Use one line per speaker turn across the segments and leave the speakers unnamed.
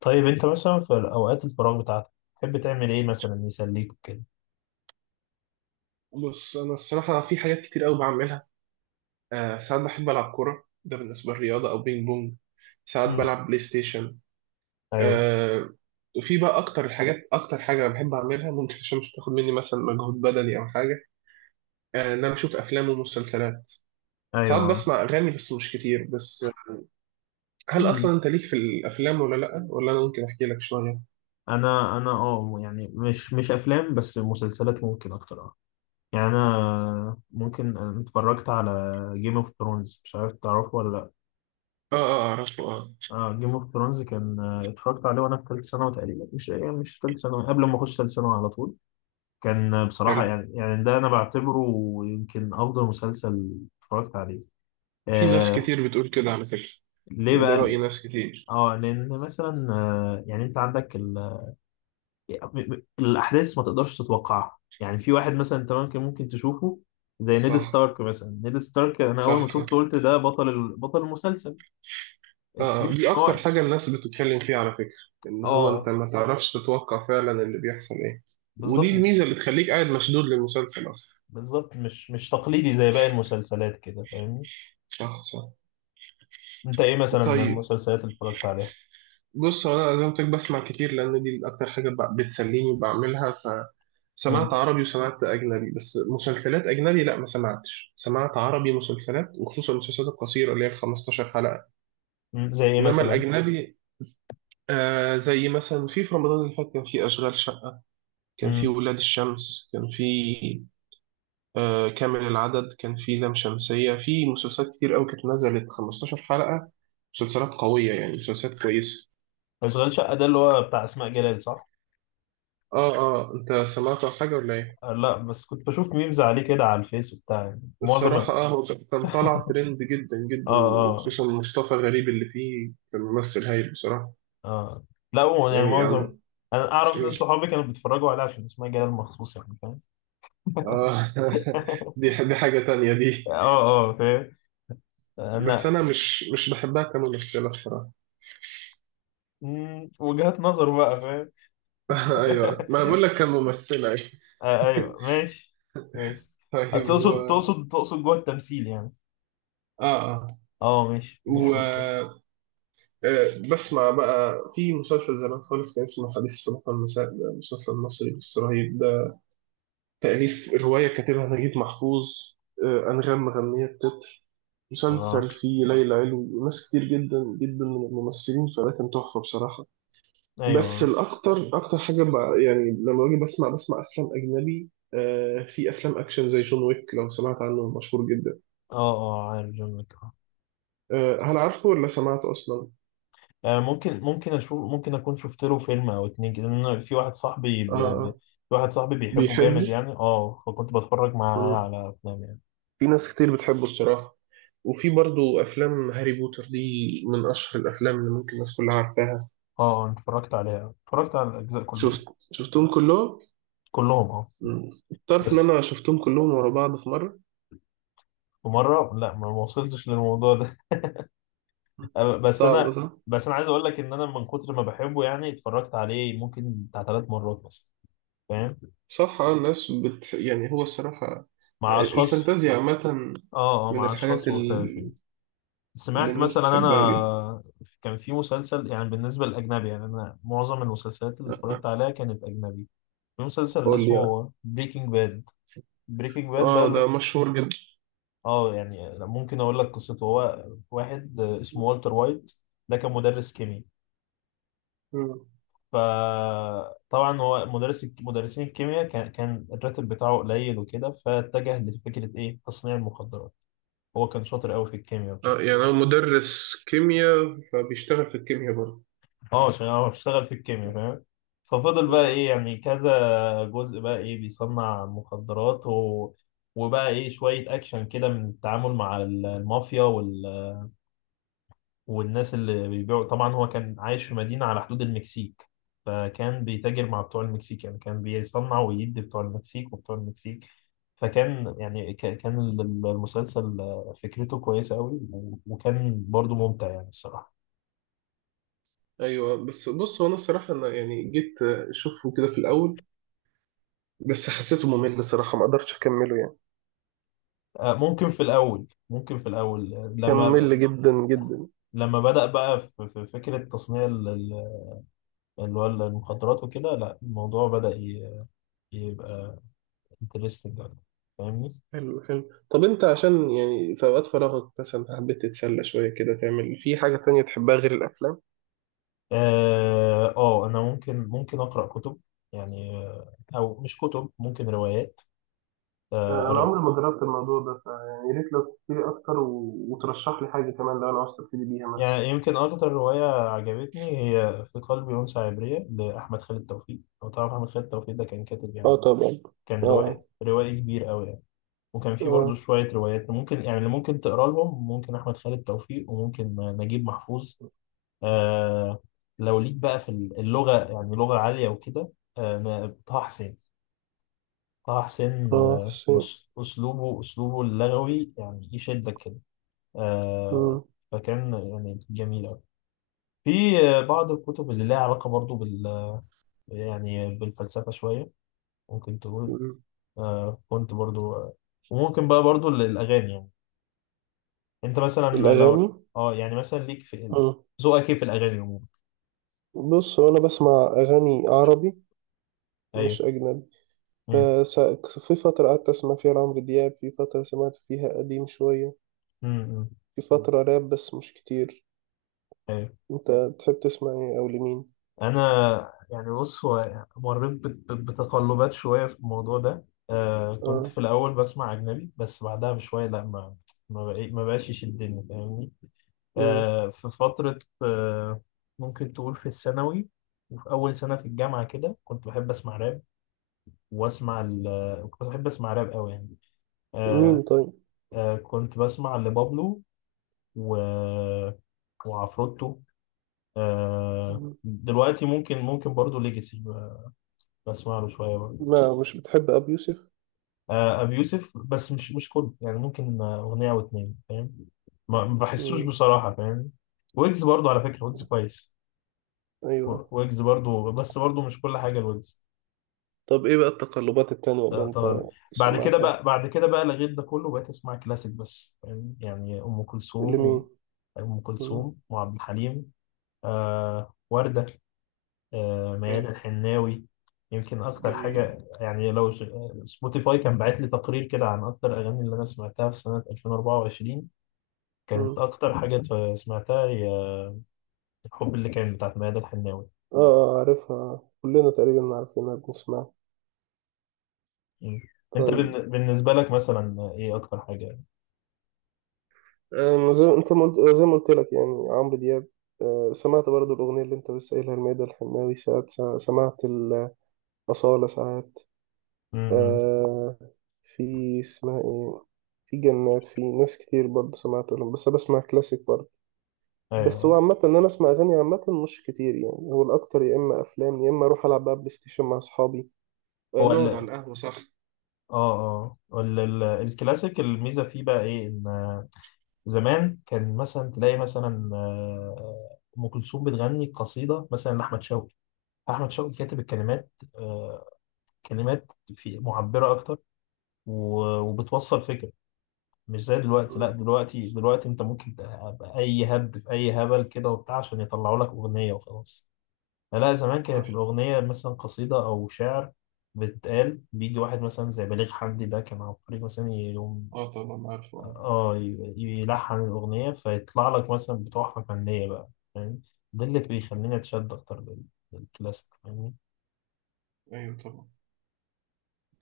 طيب انت مثلا في اوقات الفراغ بتاعتك تحب تعمل ايه مثلا يسليك وكده؟
بص انا الصراحه في حاجات كتير قوي بعملها. ساعات بحب العب كوره، ده بالنسبه للرياضه، او بينج بونج. ساعات
امم.
بلعب بلاي ستيشن.
ايوه.
آه وفي بقى اكتر الحاجات، اكتر حاجه بحب اعملها ممكن عشان مش تاخد مني مثلا مجهود بدني او حاجه، ان انا بشوف افلام ومسلسلات. ساعات
ايوه.
بسمع اغاني بس مش كتير. بس هل اصلا
امم.
انت ليك في الافلام ولا لا، ولا انا ممكن احكي لك شويه؟
انا يعني مش افلام، بس مسلسلات ممكن اكتر يعني انا ممكن أنا اتفرجت على جيم اوف ثرونز. مش عارف تعرفه ولا لا؟
اه اه، اعرفه اه.
اه، جيم اوف ثرونز كان اتفرجت عليه وانا في ثالث ثانوي تقريبا، مش ثالث ثانوي، قبل ما اخش ثالث ثانوي على طول. كان
حلو.
بصراحة، يعني ده انا بعتبره يمكن افضل مسلسل اتفرجت عليه
في ناس
آه
كتير بتقول كده على فكره.
ليه
يعني ده راي
بقى؟
ناس كتير.
اه، لان مثلا يعني انت عندك الاحداث ما تقدرش تتوقعها. يعني في واحد مثلا انت ممكن تشوفه زي نيد
صح
ستارك. مثلا نيد ستارك انا اول
صح
ما
صح.
شفته قلت ده بطل المسلسل.
آه،
اتفاجئت ان
دي أكتر
هو
حاجة الناس بتتكلم فيها على فكرة، إن هو أنت
اه
ما تعرفش تتوقع فعلا اللي بيحصل إيه. ودي
بالظبط.
الميزة اللي تخليك قاعد مشدود للمسلسل أصلا.
بالظبط، مش تقليدي زي باقي المسلسلات كده، فاهمني؟
صح صح.
انت ايه مثلا من
طيب،
المسلسلات اللي اتفرجت عليها؟
بص هو أنا زي ما قلت لك بسمع كتير لأن دي أكتر حاجة بتسليني وبعملها. فسمعت
مم.
عربي وسمعت أجنبي، بس مسلسلات أجنبي لا ما سمعتش، سمعت عربي مسلسلات، وخصوصا المسلسلات القصيرة اللي هي ال 15 حلقة.
مم. زي ايه
إنما
مثلا؟
الأجنبي. آه، زي مثلا في رمضان اللي فات كان في أشغال شقة، كان في
امم.
ولاد الشمس، كان في كامل العدد، كان في لام شمسية، في مسلسلات كتير قوي كانت نزلت 15 حلقة. مسلسلات قوية يعني مسلسلات كويسة.
اشغال شقه ده اللي هو بتاع اسماء جلال، صح؟
اه اه، انت سمعت عن حاجة ولا ايه؟
آه، لا، بس كنت بشوف ميمز عليه كده على الفيس وبتاع، يعني معظم
الصراحة اه هو كان طالع ترند جدا جدا.
اه.
وخصوصا مصطفى غريب اللي فيه، كان ممثل هايل بصراحة.
اه، لا هو يعني
يعني
معظم.
عم...
انا اعرف ناس صحابي كانوا بيتفرجوا عليها عشان اسمها جلال مخصوص، يعني فاهم؟
اه دي دي حاجة تانية دي.
اه، اه، فاهم.
بس
انا.
انا مش بحبها كممثلة الصراحة.
وجهات نظر بقى، فاهم؟
ايوه ما أنا بقول لك كممثلة.
آه، ايوه، ماشي. ماشي.
طيب
تقصد تقصد تقصد جوه التمثيل يعني؟
اه
اه، ماشي، مفيش مشكلة.
اه، بسمع بقى في مسلسل زمان خالص كان اسمه حديث الصباح والمساء، ده مسلسل مصري بس رهيب ده. تأليف رواية كاتبها نجيب محفوظ. آه، أنغام مغنية التتر.
اه،
مسلسل فيه ليلى علوي وناس كتير جدا جدا من الممثلين، فده كان تحفة بصراحة. بس
ايوه.
الأكتر، أكتر حاجة بقى يعني لما باجي بسمع، بسمع أفلام أجنبي، آه، في أفلام أكشن زي جون ويك، لو سمعت عنه مشهور جدا.
اه، اه، عارف جون ويك
آه، هل عارفه ولا سمعته أصلا؟
ممكن اشوف، ممكن اكون شفت له فيلم او اتنين كده، لان أنا في واحد صاحبي
آه اه آه
في واحد صاحبي بيحبه جامد،
بيحبه؟
يعني فكنت بتفرج معاه على افلام يعني.
في ناس كتير بتحبه الصراحة. وفي برضو أفلام هاري بوتر دي، من أشهر الأفلام اللي ممكن الناس كلها عارفاها.
اه، أنا اتفرجت عليها، اتفرجت على الاجزاء كلها.
شفت، شفتهم كلهم؟
كلهم
مم. تعرف إن
بس.
أنا شفتهم كلهم ورا بعض في مرة؟
في مره، لا، ما وصلتش للموضوع ده. بس
صعب
انا.
صح؟
بس انا عايز اقول لك ان انا من كتر ما بحبه، يعني اتفرجت عليه ممكن بتاع 3 مرات مثلا. فاهم.
صح، آه، الناس يعني هو الصراحة
مع اشخاص.
الفانتازيا عامة
اه، اه،
من
مع
الحاجات
اشخاص مختلفين.
اللي
سمعت
الناس
مثلا
تحبها جدا.
انا. كان في مسلسل، يعني بالنسبه للاجنبي، يعني انا معظم المسلسلات اللي
آه،
اتفرجت عليها كانت اجنبي. في مسلسل اللي
قول لي يعني.
اسمه بريكنج باد. بريكنج باد
آه، ده
ده،
مشهور جدا.
اه، يعني ممكن اقول لك قصته. هو واحد اسمه والتر وايت. ده كان مدرس كيمياء.
مم.
فطبعا هو مدرس، مدرسين الكيمياء كان الراتب بتاعه قليل وكده، فاتجه لفكره ايه، تصنيع المخدرات. هو كان شاطر قوي في الكيمياء وكده.
آه يعني هو مدرس كيمياء فبيشتغل في الكيمياء.
اه، عشان هو اشتغل في الكيمياء، فاهم؟ ففضل بقى ايه،
برضه.
يعني كذا جزء بقى ايه بيصنع مخدرات وبقى ايه شويه اكشن كده من التعامل مع المافيا والناس اللي بيبيعوا. طبعا هو كان عايش في مدينة على حدود المكسيك، فكان بيتاجر مع بتوع المكسيك، يعني كان بيصنع ويدي بتوع المكسيك وبتوع المكسيك. فكان يعني كان المسلسل فكرته كويسة قوي، وكان برضو ممتع يعني الصراحة.
ايوه بس بص هو انا الصراحه انا يعني جيت اشوفه كده في الاول، بس حسيته ممل الصراحه، ما قدرتش اكمله يعني.
ممكن في الأول، ممكن في الأول
كان
لما،
ممل جدا جدا.
لما بدأ بقى في فكرة تصنيع اللي هو المخدرات وكده، لا الموضوع بدأ يبقى انترستنج، فاهمني؟
حلو حلو. طب انت عشان يعني في اوقات فراغك مثلا حبيت تتسلى شويه كده، تعمل في حاجه تانية تحبها غير الافلام؟
اه، انا ممكن اقرا كتب. يعني او مش كتب، ممكن روايات.
آه، انا
آه، أر-
عمري ما جربت الموضوع ده، فيعني يا ريت لو تحكي لي اكتر وترشح لي حاجه كمان لو انا عاوز ابتدي بيها مثلا.
يعني يمكن اكتر روايه عجبتني هي في قلبي انثى عبريه لاحمد خالد توفيق. لو تعرف، احمد خالد توفيق ده كان كاتب
اه
يعني،
طبعا.
كان روائي
اه
روائي كبير قوي يعني. وكان في برضه
اه.
شويه روايات ممكن، يعني اللي ممكن تقرا لهم، ممكن احمد خالد توفيق، وممكن نجيب محفوظ. آه، لو ليك بقى في اللغه، يعني لغه عاليه وكده، طه حسين. طه حسين
اه شيء.
أسلوبه اللغوي يعني يشدك كده. آه،
مم.
فكان يعني جميل أوي. في بعض الكتب اللي لها علاقة برضو بال، يعني بالفلسفة شوية، ممكن تقول.
مم.
كنت برضو وممكن بقى برضو الأغاني يعني. أنت مثلا، لو،
الاغاني.
اه يعني مثلا ليك في،
مم.
ذوقك إيه في الأغاني عموما؟
بص هو انا بسمع اغاني عربي
أيوه.
مش أجنبي.
أمم،
في فترة قعدت أسمع فيها عمرو دياب، في فترة سمعت فيها قديم شوية،
أمم، أمم.
في فترة راب بس مش كتير.
أيوه.
أنت بتحب تسمع إيه أو لمين؟
انا يعني بص، هو مريت بتقلبات شويه في الموضوع ده. كنت
آه.
في الاول بسمع اجنبي، بس بعدها بشويه لا، ما بقاش يشدني، فاهمني؟
مم.
في فتره ممكن تقول في الثانوي وفي اول سنه في الجامعه كده كنت بحب اسمع راب واسمع كنت بحب اسمع راب قوي يعني. آه
مين طيب؟
كنت بسمع لبابلو و... وعفروتو.
مم.
دلوقتي ممكن برضو ليجاسي، بسمع له شويه برضو.
ما مش بتحب أبي يوسف؟
ابي يوسف بس مش كله، يعني ممكن اغنيه او اتنين، فاهم؟ ما بحسوش
مم.
بصراحه، فاهم؟ ويجز برضو على فكره، ويجز كويس.
أيوه.
ويجز برضو، بس برضو مش كل حاجه الويجز.
طب إيه بقى التقلبات التانية اللي
ده
أنت
طبعا. بعد كده
سمعتها؟
بقى بعد كده بقى لغيت ده كله وبقيت اسمع كلاسيك بس، فاهم؟ يعني ام كلثوم
لمين؟
ام
مم.
كلثوم وعبد الحليم، ورده،
حلو.
ميادة الحناوي. يمكن اكتر
جميل.
حاجه، يعني سبوتيفاي كان باعت لي تقرير كده عن اكتر الاغاني اللي انا سمعتها في سنه 2024، كانت
مم.
أكتر حاجة سمعتها هي الحب، اللي كان بتاعت ميادة الحناوي.
آه آه عارفها، كلنا تقريبا عارفينها بنسمعها.
مم. أنت
طيب،
بالنسبة لك مثلا إيه أكتر حاجة؟
أنا زي انت ما قلت- زي ما قلت لك يعني عمرو دياب، آه، سمعت برضو الأغنية اللي أنت لسه قايلها الميادة الحناوي ساعات، سمعت الأصالة ساعات،
امم.
آه، في اسمها إيه، في جنات، في ناس كتير برضو سمعت لهم، بس أنا بسمع كلاسيك برضو. بس هو
أيوه.
عامة إن أنا أسمع أغاني عامة مش كتير، يعني هو الأكتر يا إما أفلام يا إما أروح ألعب بقى بلاي ستيشن مع أصحابي، آه،
هو
نقعد على
ال
القهوة صح.
الكلاسيك الميزة فيه بقى إيه، إن زمان كان مثلا تلاقي مثلا أم كلثوم بتغني قصيدة مثلا لأحمد شوقي. أحمد شوقي كاتب الكلمات كلمات في معبرة أكتر، وبتوصل فكرة. مش زي دلوقتي، لا،
مم،
دلوقتي انت ممكن تبقى اي هبد في اي هبل كده وبتاع، عشان يطلعوا لك اغنيه وخلاص. لا، زمان
صح.
كانت الاغنيه مثلا قصيده او شعر بتقال. بيجي واحد مثلا زي بليغ حمدي، ده كان عبقري مثلا، يقوم
اه طبعا عارفه اه.
اه يلحن الاغنيه، فيطلع لك مثلا بتوع فنيه بقى، فاهم؟ ده اللي بيخليني اتشد اكتر للكلاسيك، فاهمني؟
ايوه طبعا.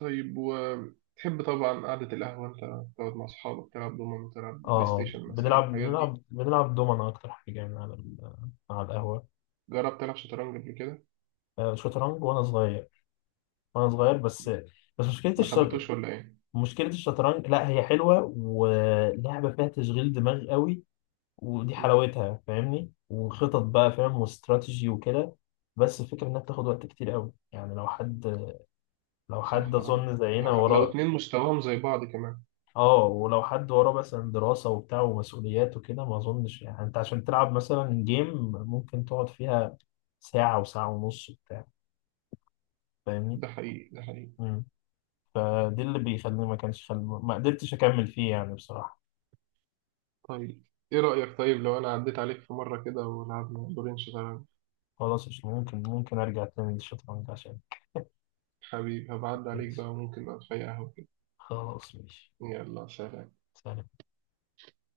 طيب وتحب طبعا قعدة القهوة، أنت تقعد مع أصحابك تلعب دومنة،
اه،
تلعب بلاي ستيشن مثلا،
بنلعب
الحاجات دي.
بنلعب بنلعب دومنا اكتر حاجه يعني على على القهوه.
جربت تلعب شطرنج قبل كده؟
شطرنج وانا صغير، وانا صغير بس. بس مشكله
ما
الشطر...
حبيتوش ولا إيه؟
مشكله الشطرنج، لا هي حلوه، ولعبه فيها تشغيل دماغ قوي، ودي
مم.
حلاوتها، فاهمني؟ وخطط بقى، فاهم؟ واستراتيجي وكده. بس الفكره انها بتاخد وقت كتير قوي، يعني لو حد
صح آه.
اظن
لو
زينا
لو
وراه.
اتنين مستواهم زي بعض كمان.
اه، ولو حد وراه مثلا دراسه وبتاع ومسؤوليات وكده، ما اظنش يعني. انت عشان تلعب مثلا جيم ممكن تقعد فيها ساعه، وساعه ونص وبتاع، فاهمني؟
ده حقيقي ده حقيقي.
مم. فدي اللي بيخليني، ما كانش خل... ما قدرتش اكمل فيه يعني بصراحه.
طيب إيه رأيك طيب لو أنا عديت عليك في مرة كده ولعبنا دورين شطرنج؟
خلاص، مش ممكن ممكن أرجع تاني للشطرنج عشان.
حبيبي هبعد عليك بقى، ممكن نقعد في أي قهوة كده.
خلاص، ماشي.
يلا سلام.
سلام.